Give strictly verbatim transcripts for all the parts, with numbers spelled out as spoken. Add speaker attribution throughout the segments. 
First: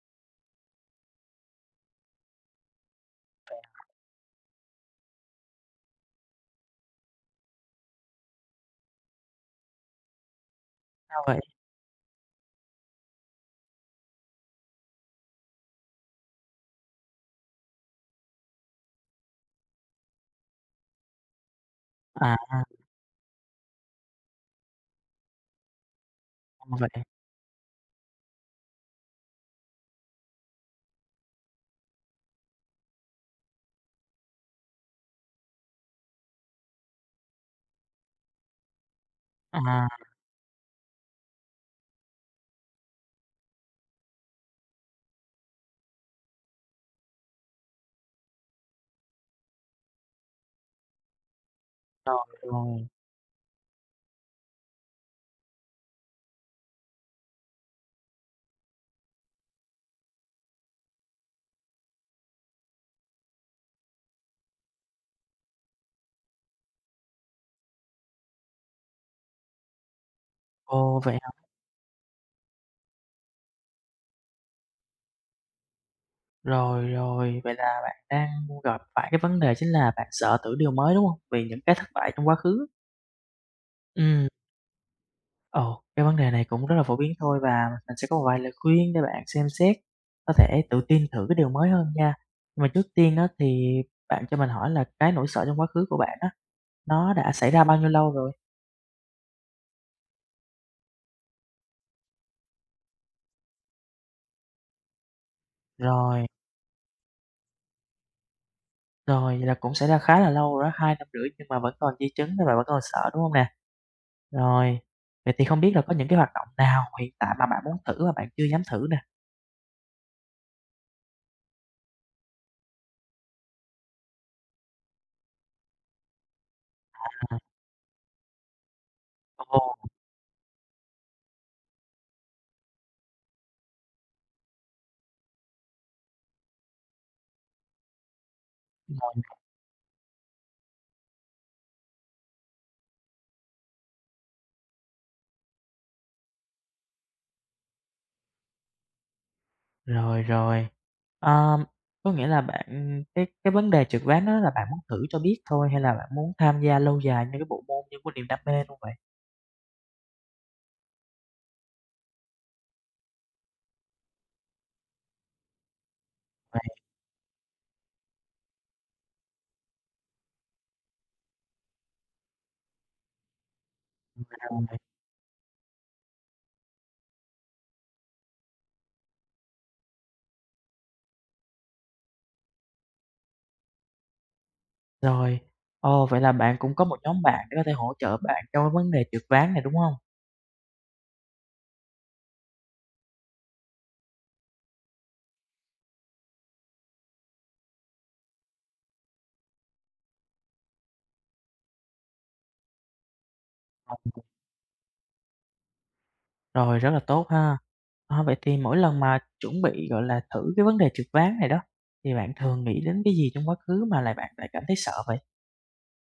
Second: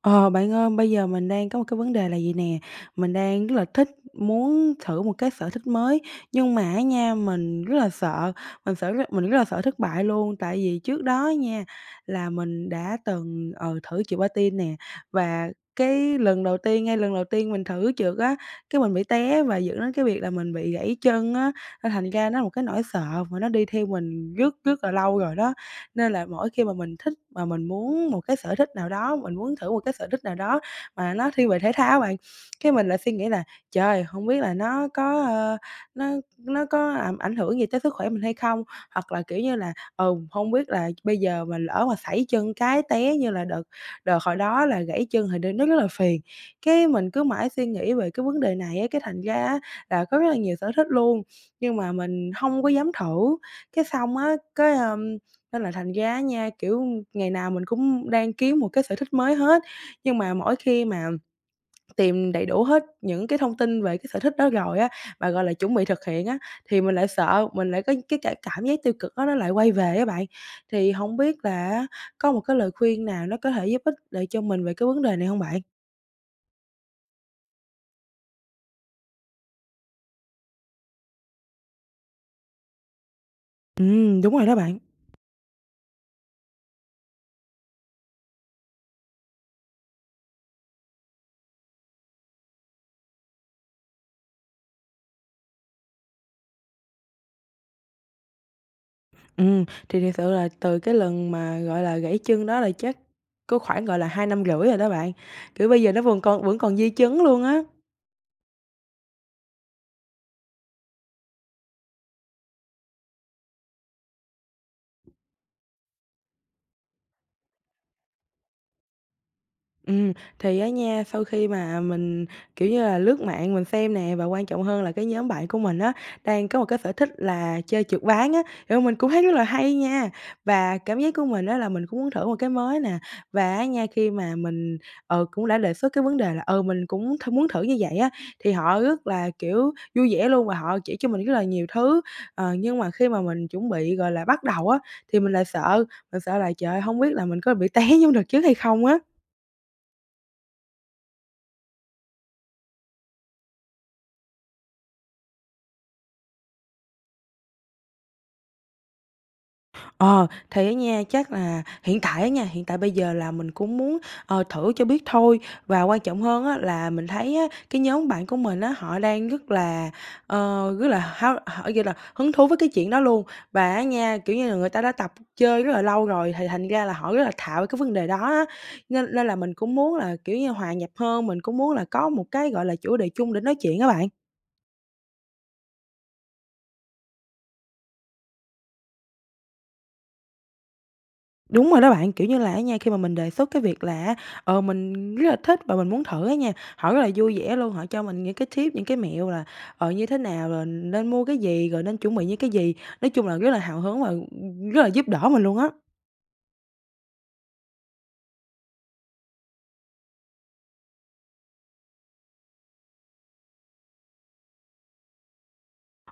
Speaker 1: Ờ, bạn ơi, bây giờ mình đang có một cái vấn đề là gì nè, mình đang rất là thích muốn thử một cái sở thích mới, nhưng mà á nha, mình rất là sợ, mình sợ rất mình rất là sợ thất bại luôn. Tại vì trước
Speaker 2: Sao
Speaker 1: đó
Speaker 2: vậy?
Speaker 1: nha, là mình đã từng, ờ, thử trượt patin nè, và cái lần đầu tiên ngay lần đầu tiên mình thử trượt á, cái mình bị té và dẫn đến cái việc là mình bị gãy chân á, nên thành ra
Speaker 2: À,
Speaker 1: nó là một cái nỗi sợ mà nó đi theo mình rất, rất là lâu rồi đó. Nên là mỗi khi mà
Speaker 2: ra
Speaker 1: mình
Speaker 2: vậy.
Speaker 1: thích mà mình muốn một cái sở thích nào đó, mình muốn thử một cái sở thích nào đó mà nó thiên về thể thao bạn, cái mình lại suy nghĩ là "Trời, không biết là nó có, ơ, nó nó có làm ảnh hưởng gì tới sức khỏe mình hay không?" Hoặc là, kiểu như là,
Speaker 2: À,
Speaker 1: ừ, hông biết là bây giờ mà lỡ mà sảy chân cái té như là đợt đợt hồi đó là gãy chân thì đ nó rất là phiền. Cái mình cứ mãi suy nghĩ về cái vấn đề này á, cái thành ra á là có rất là nhiều sở thích luôn, nhưng mà
Speaker 2: rồi,
Speaker 1: mình không có
Speaker 2: rồi.
Speaker 1: dám thử. Cái xong á, cái, ờm nên là thành ra á nha, kiểu, ngày nào mình cũng đang kiếm một cái sở thích mới hết, nhưng mà mỗi khi mà tìm đầy đủ hết những cái thông tin về cái sở thích đó rồi á, mà, gọi là, chuẩn bị thực hiện á, thì mình lại sợ, mình lại có cái cả cảm giác tiêu cực đó nó lại quay về á bạn. Thì
Speaker 2: Ồ,
Speaker 1: hổng
Speaker 2: vậy hả?
Speaker 1: biết là á, có một cái lời khuyên nào nó có thể giúp ích lại cho mình về cái vấn đề này hông bạn?
Speaker 2: Rồi, rồi, vậy là bạn đang gặp phải cái vấn đề chính là bạn sợ thử điều mới, đúng hông? Vì những cái thất bại trong quá khứ.
Speaker 1: Ừm,
Speaker 2: Ừm,
Speaker 1: đúng rồi đó bạn.
Speaker 2: ồ, cái vấn đề này cũng rất là phổ biến thôi và mình sẽ có một vài lời khuyên để bạn xem xét, có thể tự tin thử cái điều mới hơn nha. Nhưng mà trước tiên á, thì bạn cho mình hỏi là cái nỗi sợ trong quá khứ của bạn á, nó đã xảy ra bao nhiêu lâu rồi?
Speaker 1: Ừm, thì thiệt sự là từ cái lần mà, gọi là, gãy chân đó là chắc có khoảng, gọi là, hai năm rưỡi rồi đó bạn, kiểu, bây giờ nó vẫn
Speaker 2: Rồi,
Speaker 1: còn vẫn còn di chứng luôn á.
Speaker 2: rồi, vậy là cũng xảy ra khá là lâu rồi đó, hai năm rưỡi nhưng mà vẫn còn di chứng nên bạn vẫn còn sợ, đúng hông nè? Rồi, vậy thì không biết là có những cái hoạt động nào hiện tại mà bạn muốn thử mà bạn chưa dám thử nè?
Speaker 1: Ừ, thì á nha, sau khi mà mình, kiểu như là, lướt mạng mình xem nè, và quan trọng hơn là cái nhóm bạn của mình á, đang có một cái sở thích
Speaker 2: À,
Speaker 1: là chơi trượt ván á, rồi mình cũng thấy rất là hay
Speaker 2: ồ,
Speaker 1: nha. Và cảm giác của mình đó là mình cũng muốn thử một cái mới nè, và á nha, khi mà mình, ờ cũng đã đề xuất cái vấn đề là, ờ mình cũng th muốn thử như vậy á, thì họ rất là, kiểu, vui vẻ luôn và họ chỉ cho mình rất là nhiều thứ. Ờ, nhưng mà khi mà mình chuẩn bị, gọi là, bắt đầu á, thì mình lại sợ, mình sợ là, trời ơi, hông biết là mình có bị té vô trượt trước hay không á.
Speaker 2: rồi, rồi. Ờm, có nghĩa là bạn cái cái vấn đề trượt ván đó là bạn muốn thử cho biết thôi hay là bạn muốn tham gia lâu dài như cái bộ môn như cái niềm đam mê luôn vậy?
Speaker 1: Ờ, thì á nha, chắc là hiện tại á nha, hiện tại bây giờ là mình cũng muốn, ờ, thử cho biết thôi. Và quan trọng hơn á
Speaker 2: Vậy
Speaker 1: là mình thấy á, cái nhóm bạn của mình á, họ đang rất là, ờ, rất là háo họ, kiểu là, hứng thú với cái chuyện đó luôn. Và á nha, kiểu như là,
Speaker 2: rồi,
Speaker 1: người ta đã tập chơi rất là lâu rồi, thì thành ra là họ rất là thạo cái vấn đề đó á. Nên nên là mình cũng muốn là, kiểu như, hòa nhập hơn, mình cũng muốn là có một cái, gọi là, chủ đề chung để nói chuyện các bạn.
Speaker 2: rồi. Ồ, vậy là bạn cũng có một nhóm bạn để có thể hỗ trợ bạn trong cái vấn đề trượt ván này, đúng không?
Speaker 1: Đúng rồi đó bạn, kiểu như là á nha, khi mà mình đề xuất cái việc là ờ, mình rất là thích và mình muốn thử á nha, họ rất là vui vẻ luôn, họ cho mình những cái tip, những cái mẹo là, ờ, như thế nào, rồi nên mua cái gì, rồi nên chuẩn bị những cái gì. Nói chung là rất là hào hứng và rất là giúp đỡ mình luôn á.
Speaker 2: Rồi, rất là tốt ha. Ờ, vậy thì mỗi lần mà chuẩn bị, gọi là, thử cái vấn đề trượt ván này đó, thì bạn thường nghĩ đến cái gì trong quá khứ mà lại bạn lại cảm thấy sợ vậy?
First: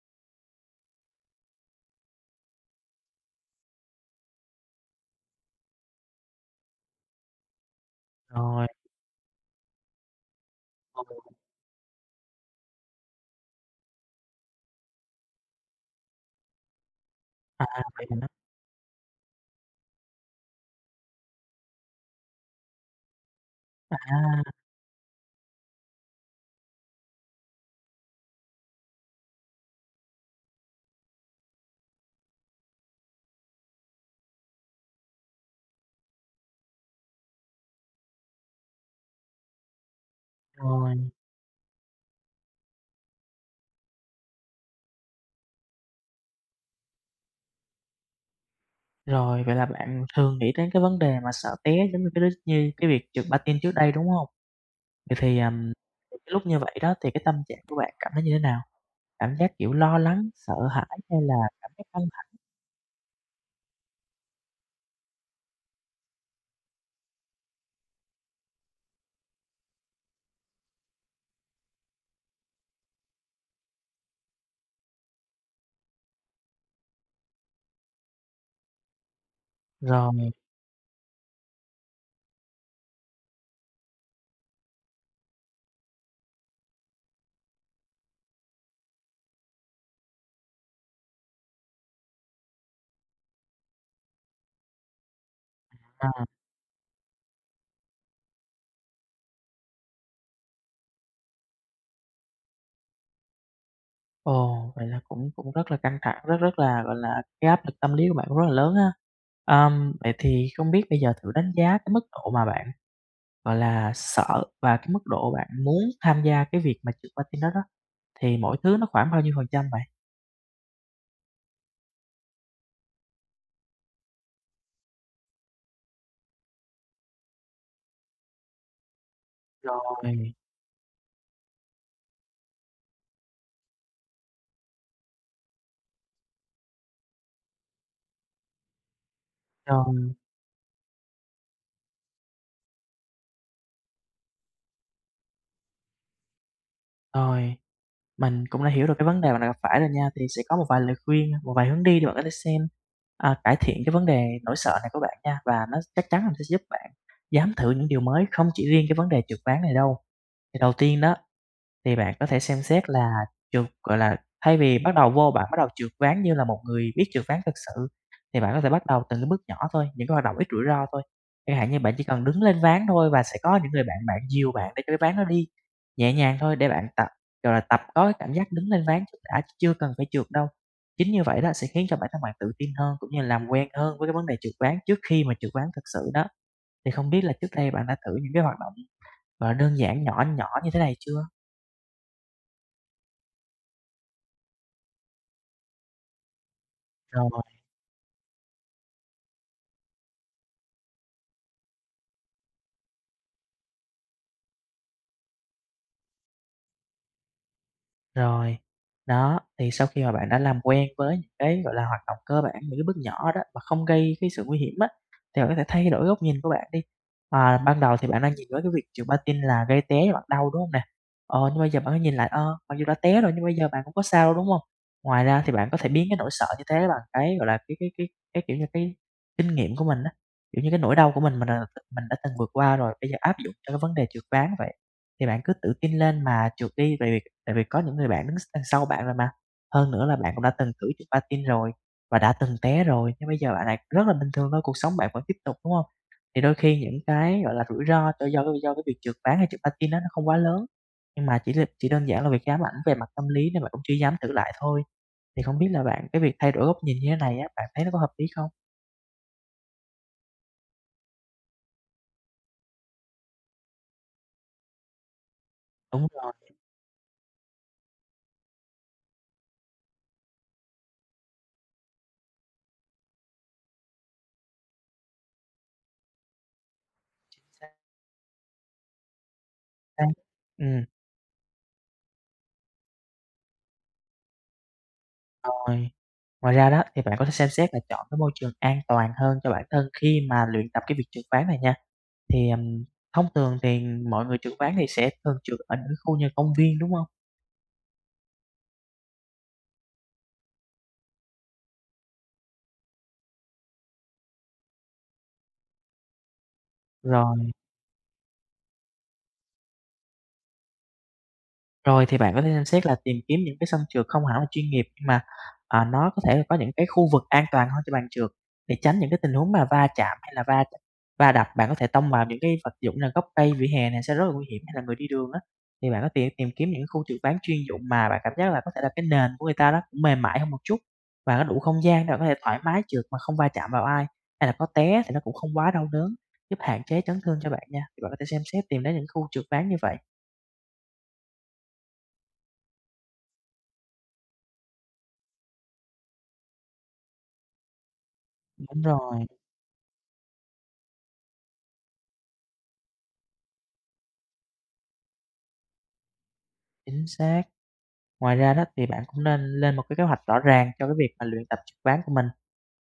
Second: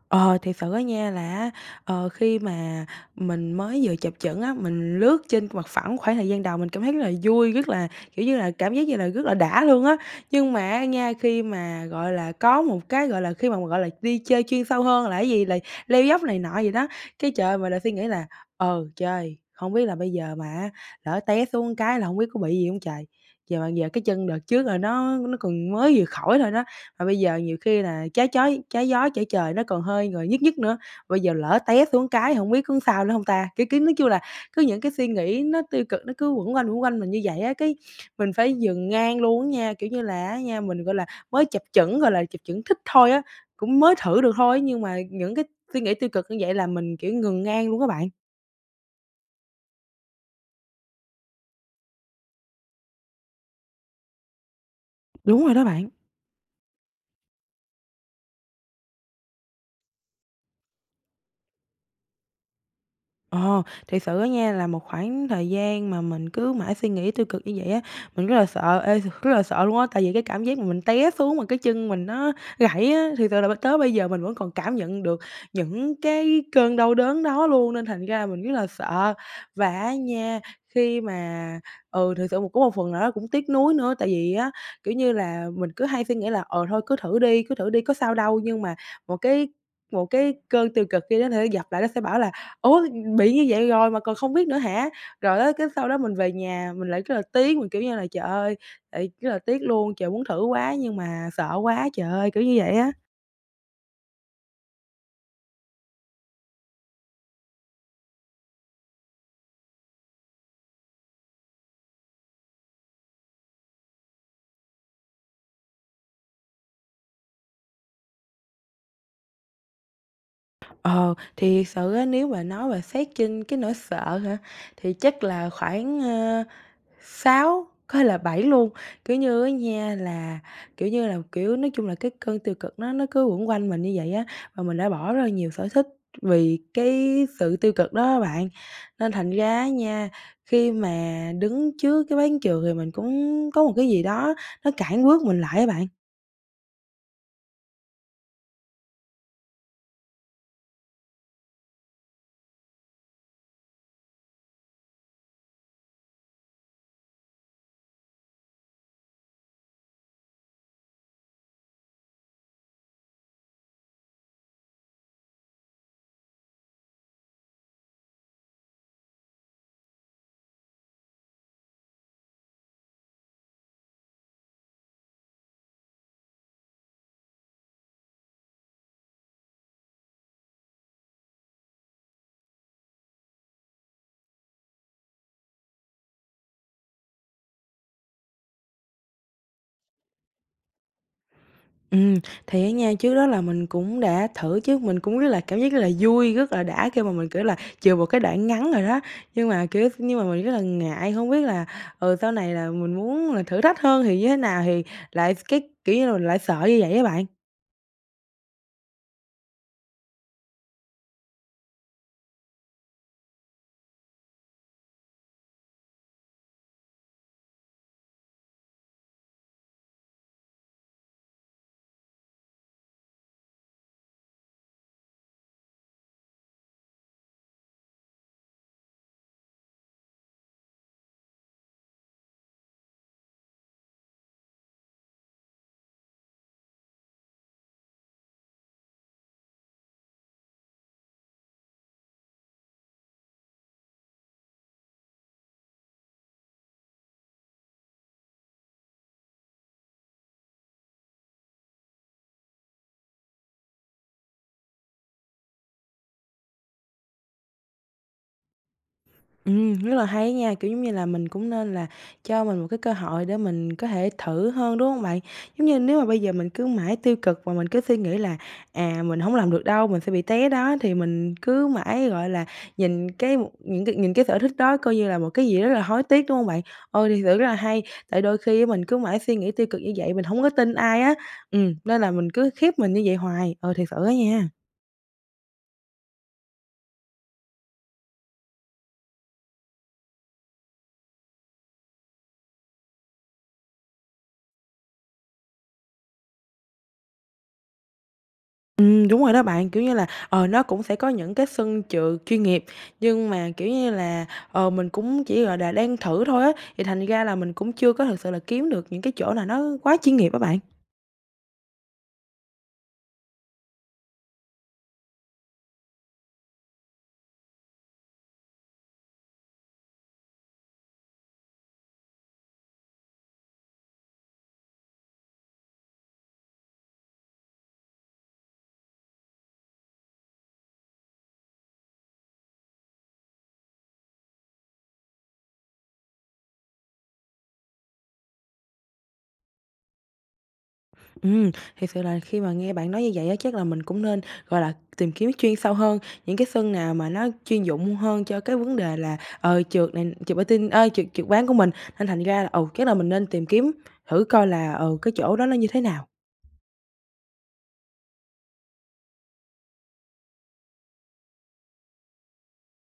Speaker 1: Ờ, thì sự á nha là ờ, khi mà mình mới vừa chập chững á, mình lướt trên mặt phẳng khoảng thời gian đầu mình cảm thấy rất là vui, rất là, kiểu như là,
Speaker 2: Rồi,
Speaker 1: cảm giác như là rất là đã luôn á. Nhưng mà á
Speaker 2: ừ,
Speaker 1: nha, khi mà, gọi là, có một cái, gọi là, khi mà, gọi là, đi chơi chuyên sâu hơn là cái gì, là leo dốc này nọ gì đó, cái, trời
Speaker 2: à,
Speaker 1: mình lại suy
Speaker 2: vậy
Speaker 1: nghĩ là
Speaker 2: hả?
Speaker 1: "Ờ, trời, không biết là bây giờ mà lỡ té xuống cái là không biết có bị gì không trời?" Giờ mà giờ cái chân đợt
Speaker 2: À,
Speaker 1: trước là nó nó còn mới vừa khỏi thôi đó, mà bây giờ nhiều khi là trái chói trái gió trở trời nó còn hơi rồi nhức nhức nữa, bây giờ lỡ té xuống cái hổng biết có sao nữa hông ta? Kiểu kiểu, nói chung là cứ những cái suy nghĩ nó tiêu cực nó cứ quẩn quanh, quẩn quanh mình như vậy á, cái mình phải dừng ngang luôn á nha. Kiểu như là á nha, mình, gọi là,
Speaker 2: rồi,
Speaker 1: mới chập chững, gọi là, chập chững thích thôi á, cũng mới thử được thôi á, nhưng mà những cái suy nghĩ tiêu cực như vậy là mình, kiểu, ngừng ngang luôn á bạn.
Speaker 2: rồi, vậy là bạn thường nghĩ đến cái vấn đề mà sợ té giống như cái đứa như cái việc trượt patin trước đây, đúng không? Vậy thì,
Speaker 1: Đúng rồi đó
Speaker 2: ừm,
Speaker 1: bạn.
Speaker 2: cái lúc như vậy đó thì cái tâm trạng của bạn cảm thấy như thế nào? Cảm giác, kiểu, lo lắng, sợ hãi hay là cảm thấy căng thẳng?
Speaker 1: Ờ, thiệt sự á nha là một khoảng thời gian mà mình cứ mãi suy nghĩ tiêu cực như vậy á, mình rất là sợ, ê, rất là sợ luôn á, tại vì cái cảm giác mà mình té xuống mà cái chân mình nó gãy á, thì sự là tới bây giờ mình vẫn còn cảm nhận được những cái cơn đau đớn đó luôn, nên thành ra mình rất là sợ. Và á
Speaker 2: Rồi,
Speaker 1: nha, khi mà ừ, thực sự một có một phần nào đó cũng tiếc nuối nữa, tại vì á, kiểu như là, mình cứ hay suy nghĩ là "Ờ, thôi cứ thử đi, cứ thử đi, có sao đâu." Nhưng mà một cái một cái cơn tiêu cực kia đến thì nó dập lại nó sẽ bảo là "Ủa, bị như vậy rồi mà còn không biết nữa hả?" Rồi á, cái sau đó mình
Speaker 2: à.
Speaker 1: về nhà mình lại rất là tiếc, mình, kiểu như là, trời ơi, tại rất là tiếc luôn, trời, muốn thử quá nhưng mà sợ quá, trời ơi, kiểu như vậy á.
Speaker 2: Ồ, vậy là cũng cũng rất là căng thẳng, rất rất là, gọi là, cái áp lực tâm lý của bạn cũng rất là lớn ha. Ờm, vậy thì không biết bây giờ thử đánh giá cái mức độ mà bạn, gọi là, sợ và cái mức độ bạn muốn tham gia cái việc mà trượt patin đó đó, thì mỗi thứ nó khoảng bao nhiêu phần trăm vậy?
Speaker 1: Ờ, thì thiệt sự á, nếu mà nói về xét trên cái nỗi sợ hả, thì chắc là khoảng, ờ sáu có thể là bảy luôn. Kiểu như á nha
Speaker 2: Rồi,
Speaker 1: là, kiểu như là, kiểu, nói chung là cái cơn tiêu cực nó nó cứ quẩn quanh mình như vậy á, và mình đã bỏ rất là nhiều sở thích vì cái sự tiêu cực đó á bạn. Nên thành ra á nha,
Speaker 2: rồi,
Speaker 1: khi mà đứng trước cái bán trường thì mình cũng có một cái gì đó nó cản bước mình lại á bạn.
Speaker 2: rồi, mình cũng đã hiểu được cái vấn đề mà bạn gặp phải rồi nha, thì sẽ có một vài lời khuyên, một vài hướng đi để bạn có thể xem, à, cải thiện cái vấn đề nỗi sợ này của bạn nha, và nó chắc chắn là sẽ giúp bạn dám thử những điều mới, không chỉ riêng cái vấn đề trượt ván này đâu. Thì đầu tiên đó, thì bạn có thể xem xét là trượt, gọi là, thay vì bắt đầu vô bạn bắt đầu trượt ván như là một người biết trượt ván thực sự, thì bạn có thể bắt đầu từ cái bước nhỏ thôi, những cái hoạt động ít rủi ro thôi. Chẳng hạn như bạn chỉ cần đứng lên ván thôi và sẽ có những người bạn bạn dìu bạn để cho cái ván nó đi nhẹ nhàng thôi để bạn tập, gọi là, tập có cái cảm giác đứng lên ván trước đã, chứ chưa cần phải trượt đâu. Chính như vậy đó sẽ khiến cho bản thân bạn tự tin hơn, cũng như làm quen hơn với cái vấn đề trượt ván trước khi mà trượt ván thực sự đó. Thì không biết là trước đây bạn đã thử những cái hoạt động, và đơn giản nhỏ nhỏ như thế này chưa?
Speaker 1: Ừm, thì á nha, trước đó là mình cũng đã thử chứ, mình cũng rất là cảm giác rất là vui, rất là đã khi mà mình,
Speaker 2: Rồi,
Speaker 1: kiểu là, chừa một cái đoạn ngắn rồi đó. Nhưng mà, kiểu nhưng mà mình rất là ngại, không biết là, ừ, sau này là mình muốn là thử thách hơn thì như thế nào, thì lại cái, kiểu như là, lại sợ như vậy á bạn.
Speaker 2: rồi. Đó, thì sau khi mà bạn đã làm quen với những cái, gọi là, hoạt động cơ bản, những cái bước nhỏ đó mà không gây cái sự nguy hiểm á, thì bạn có thể thay đổi góc nhìn của bạn đi. À, ban đầu thì bạn đang nhìn với cái việc trượt patin là gây té và bạn đau, đúng hông nè? Ờ, nhưng bây giờ bạn có nhìn lại, ơ, mặc dù đã té rồi nhưng bây giờ bạn cũng có sao đâu, đúng hông? Ngoài ra thì bạn có thể biến cái nỗi sợ như thế bằng cái, gọi là, cái cái cái cái, kiểu như, cái kinh nghiệm của mình á, kiểu như, cái nỗi đau của mình mình, ờ, mình đã từng vượt qua rồi, bây giờ áp dụng cho cái vấn đề trượt ván vậy. Thì bạn cứ tự tin lên mà trượt đi, tại vì tại vì có những người bạn đứng s đằng sau bạn rồi mà. Hơn nữa là bạn cũng đã từng thử chụp patin rồi và đã từng té rồi, nhưng bây giờ bạn này rất là bình thường thôi, cuộc sống bạn vẫn tiếp tục, đúng không? Thì đôi khi những cái, gọi là, rủi ro cho do do cái việc trượt ván hay trượt patin á, nó không quá lớn, nhưng mà chỉ là chỉ đơn giản là việc ám ảnh về mặt tâm lý nên bạn cũng chưa dám thử lại thôi. Thì không biết là bạn cái việc thay đổi góc nhìn như thế này á, bạn thấy nó có hợp lý không?
Speaker 1: Ừ, rất là hay nha, kiểu, giống như là, mình cũng nên là cho mình một cái cơ hội để mình có thể thử hơn, đúng không bạn? Giống như nếu
Speaker 2: Đúng
Speaker 1: mà bây
Speaker 2: rồi,
Speaker 1: giờ mình cứ mãi tiêu cực và mình cứ suy nghĩ là, à, mình không làm được đâu, mình sẽ bị té đó, thì mình cứ mãi, gọi là, nhìn cái một những cái nhìn cái sở thích đó coi như là một cái gì rất là hối tiếc, đúng không bạn? Ôi, thì sự
Speaker 2: chính
Speaker 1: rất là
Speaker 2: xác
Speaker 1: hay, tại đôi khi á mình cứ mãi suy nghĩ tiêu cực như
Speaker 2: đấy.
Speaker 1: vậy, mình không có tin ai á, ừ nên là mình cứ khiếp mình như vậy hoài, ừ, thiệt sự á nha.
Speaker 2: Rồi, ngoài ra đó thì bạn có thể xem xét là chọn cái môi trường an toàn hơn cho bản thân khi mà luyện tập cái việc trượt ván này nha. Thì, ừm, thông thường thì mọi người trượt ván thì sẽ thường trượt ở những khu như công viên, đúng hông?
Speaker 1: Ừm, đúng rồi đó bạn, kiểu như là, ờ, nó cũng sẽ có những cái sân chừ chuyên nghiệp, nhưng mà, kiểu như là, ờ, mình cũng chỉ, gọi là, đang thử thôi á, thì thành ra là
Speaker 2: Rồi.
Speaker 1: mình cũng chưa có thực sự là kiếm được những cái chỗ nào nó quá chuyên nghiệp á bạn.
Speaker 2: Rồi, thì bạn có thể xem xét là tìm kiếm những cái sân trượt không hẳn là chuyên nghiệp, nhưng mà, à, nó có thể có những cái khu vực an toàn hơn cho bạn trượt, để tránh những cái tình huống mà va chạm hay là va va đập. Bạn có thể tông vào những cái vật dụng là gốc cây, vỉa hè này sẽ rất là nguy hiểm hay là người đi đường á. Thì bạn có tìm tìm kiếm những khu trượt ván chuyên dụng mà bạn cảm giác là có thể là cái nền của người ta đó cũng mềm mại hơn một chút, và có đủ không gian để bạn có thể thoải mái trượt mà không va chạm vào ai, hay là có té thì nó cũng không quá đau đớn, giúp hạn chế chấn thương cho bạn nha. Thì bạn có thể xem xét tìm đến những khu trượt ván như vậy.
Speaker 1: Ừ, thiệt sự là khi mà nghe bạn nói như vậy á, chắc là mình cũng nên, gọi là, tìm kiếm chuyên sâu hơn, những cái sân nào mà nó chuyên dụng hơn cho cái vấn
Speaker 2: Đúng
Speaker 1: đề là,
Speaker 2: rồi,
Speaker 1: ờ, trượt này trượt patin ơ, trượt trượt ván của mình. Nên thành ra là, ồ chắc là mình nên tìm kiếm thử coi là, ờ cái chỗ đó nó như thế nào.
Speaker 2: chính xác. Ngoài ra đó thì bạn cũng nên lên một cái kế hoạch rõ ràng cho cái việc mà luyện tập trực tuyến của mình.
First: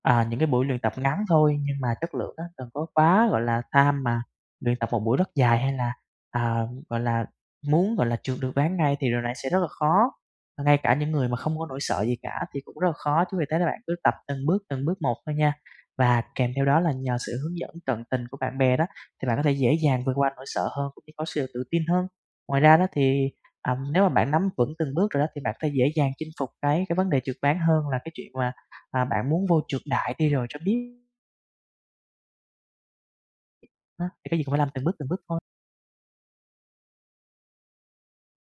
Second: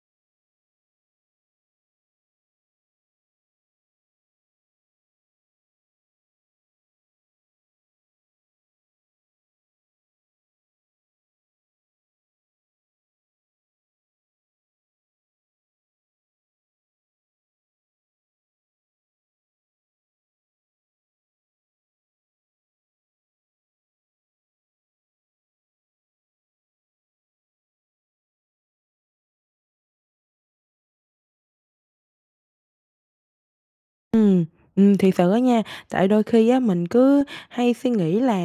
Speaker 2: À, những cái buổi luyện tập ngắn thôi nhưng mà chất lượng á, đừng có quá, gọi là, tham mà luyện tập một buổi rất dài hay là, à, gọi là, muốn, gọi là, trượt được ván ngay thì điều này sẽ rất là khó. Và ngay cả những người mà không có nỗi sợ gì cả thì cũng rất là khó, chứ vì thế là bạn cứ tập từng bước, từng bước một thôi nha. Và kèm theo đó là nhờ sự hướng dẫn tận tình của bạn bè đó, thì bạn có thể dễ dàng vượt qua nỗi sợ hơn cũng như có sự tự tin hơn. Ngoài ra đó thì ừm, nếu mà bạn nắm vững từng bước rồi đó thì bạn có thể dễ dàng chinh phục cái cái vấn đề trượt bán hơn là cái chuyện mà, à, bạn muốn vô trượt đại đi rồi cho biết á, thì cái gì
Speaker 1: Ừ
Speaker 2: cũng phải làm từng bước,
Speaker 1: ừm,
Speaker 2: từng
Speaker 1: thiệt
Speaker 2: bước
Speaker 1: sự á
Speaker 2: thôi.
Speaker 1: nha, tại đôi khi á mình cứ hay suy nghĩ là,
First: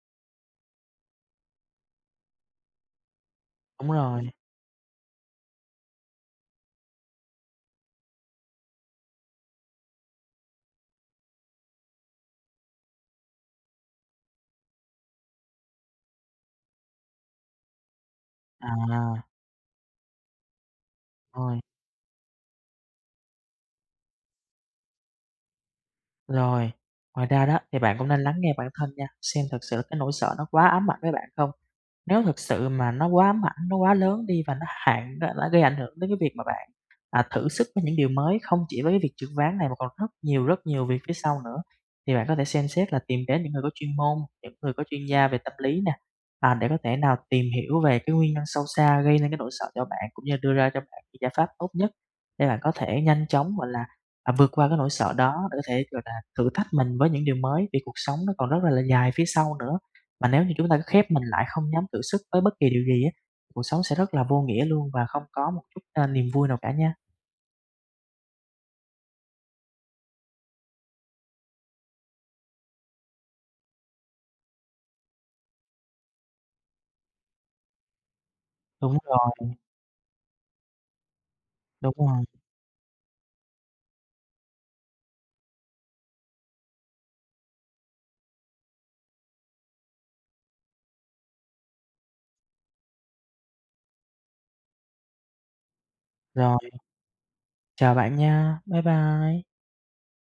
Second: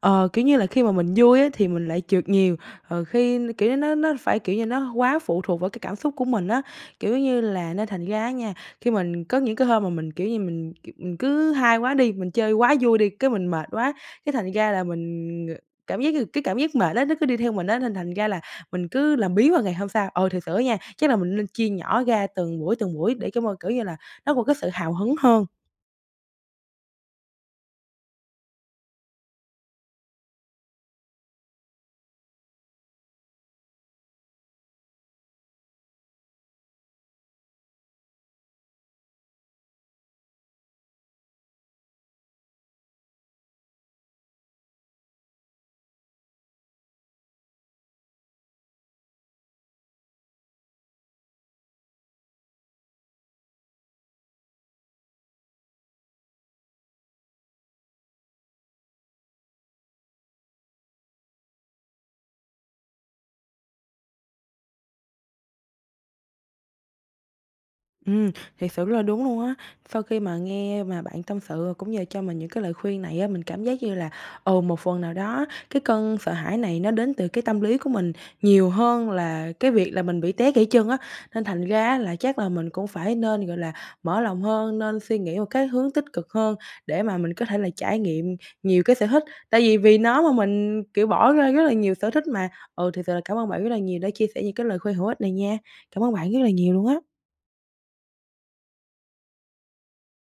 Speaker 1: ờ, kiểu như là, khi mà mình vui á thì mình lại trượt nhiều, ờ, khi n- kiểu,
Speaker 2: Đúng
Speaker 1: nó nó
Speaker 2: rồi,
Speaker 1: phải, kiểu như, nó quá phụ thuộc vào cái cảm xúc của mình á. Kiểu như là, nên thành ra á nha, khi mình có những cái hôm mà mình, kiểu như, mình, mình cứ hay quá đi, mình chơi quá vui đi, cái mình mệt quá, cái thành ra là mình cảm giác cái cảm giác mệt đó nó cứ đi theo mình á, nên thành ra là mình cứ
Speaker 2: à,
Speaker 1: làm biếng vào ngày hôm sau. ờ thiệt sự á nha, chắc là mình nên
Speaker 2: rồi,
Speaker 1: chia nhỏ ra từng buổi, từng buổi để cho mà, kiểu như là nó có cái sự hào hứng hơn.
Speaker 2: rồi. Ngoài ra đó thì bạn cũng nên lắng nghe bản thân nha, xem thực sự cái nỗi sợ nó quá ám ảnh với bạn không? Nếu thực sự mà nó quá ám ảnh, nó quá lớn đi và nó hạn nó gây ảnh hưởng đến cái việc mà bạn à, thử sức với những điều mới không chỉ với cái việc trượt ván này mà còn rất nhiều, rất nhiều việc phía sau nữa. Thì bạn có thể xem xét là tìm đến những người có chuyên môn, những người có chuyên gia về tâm lý nè, à, để có thể nào tìm hiểu về cái nguyên nhân sâu xa gây nên cái nỗi sợ cho bạn, cũng như đưa ra cho bạn cái giải pháp tốt nhất để bạn có thể nhanh chóng, gọi là, à, vượt qua cái nỗi sợ đó, để có thể, gọi là, thử thách mình với những điều mới, vì cuộc sống nó còn rất là là dài phía sau nữa. Mà nếu như chúng ta cứ khép mình lại không dám thử sức với bất kỳ điều gì á, cuộc sống sẽ rất là vô nghĩa luôn và không có một chút, a, niềm vui nào cả nha.
Speaker 1: Ừm, thiệt sự là đúng luôn á. Sau khi mà nghe mà bạn tâm sự cũng như cho mình những cái lời khuyên này á, mình cảm giác như là, ừ, một phần nào đó cái cơn sợ hãi này nó đến từ cái tâm lý của mình nhiều
Speaker 2: Đúng
Speaker 1: hơn
Speaker 2: rồi,
Speaker 1: là cái việc là mình bị té gãy chân á. Nên thành
Speaker 2: đúng
Speaker 1: ra là
Speaker 2: rồi.
Speaker 1: chắc là mình cũng phải nên, gọi là, mở lòng hơn, nên suy nghĩ một cái hướng tích cực hơn để mà mình có thể là trải nghiệm nhiều cái sở thích. Tại vì vì nó mà mình, kiểu, bỏ ra rất là nhiều sở thích mà. Ừ, thiệt sự là cảm ơn bạn rất là nhiều đã chia sẻ những cái lời khuyên hữu ích này nha. Cảm ơn bạn rất là
Speaker 2: Rồi,
Speaker 1: nhiều luôn á.
Speaker 2: chào bạn nha. Bye bye.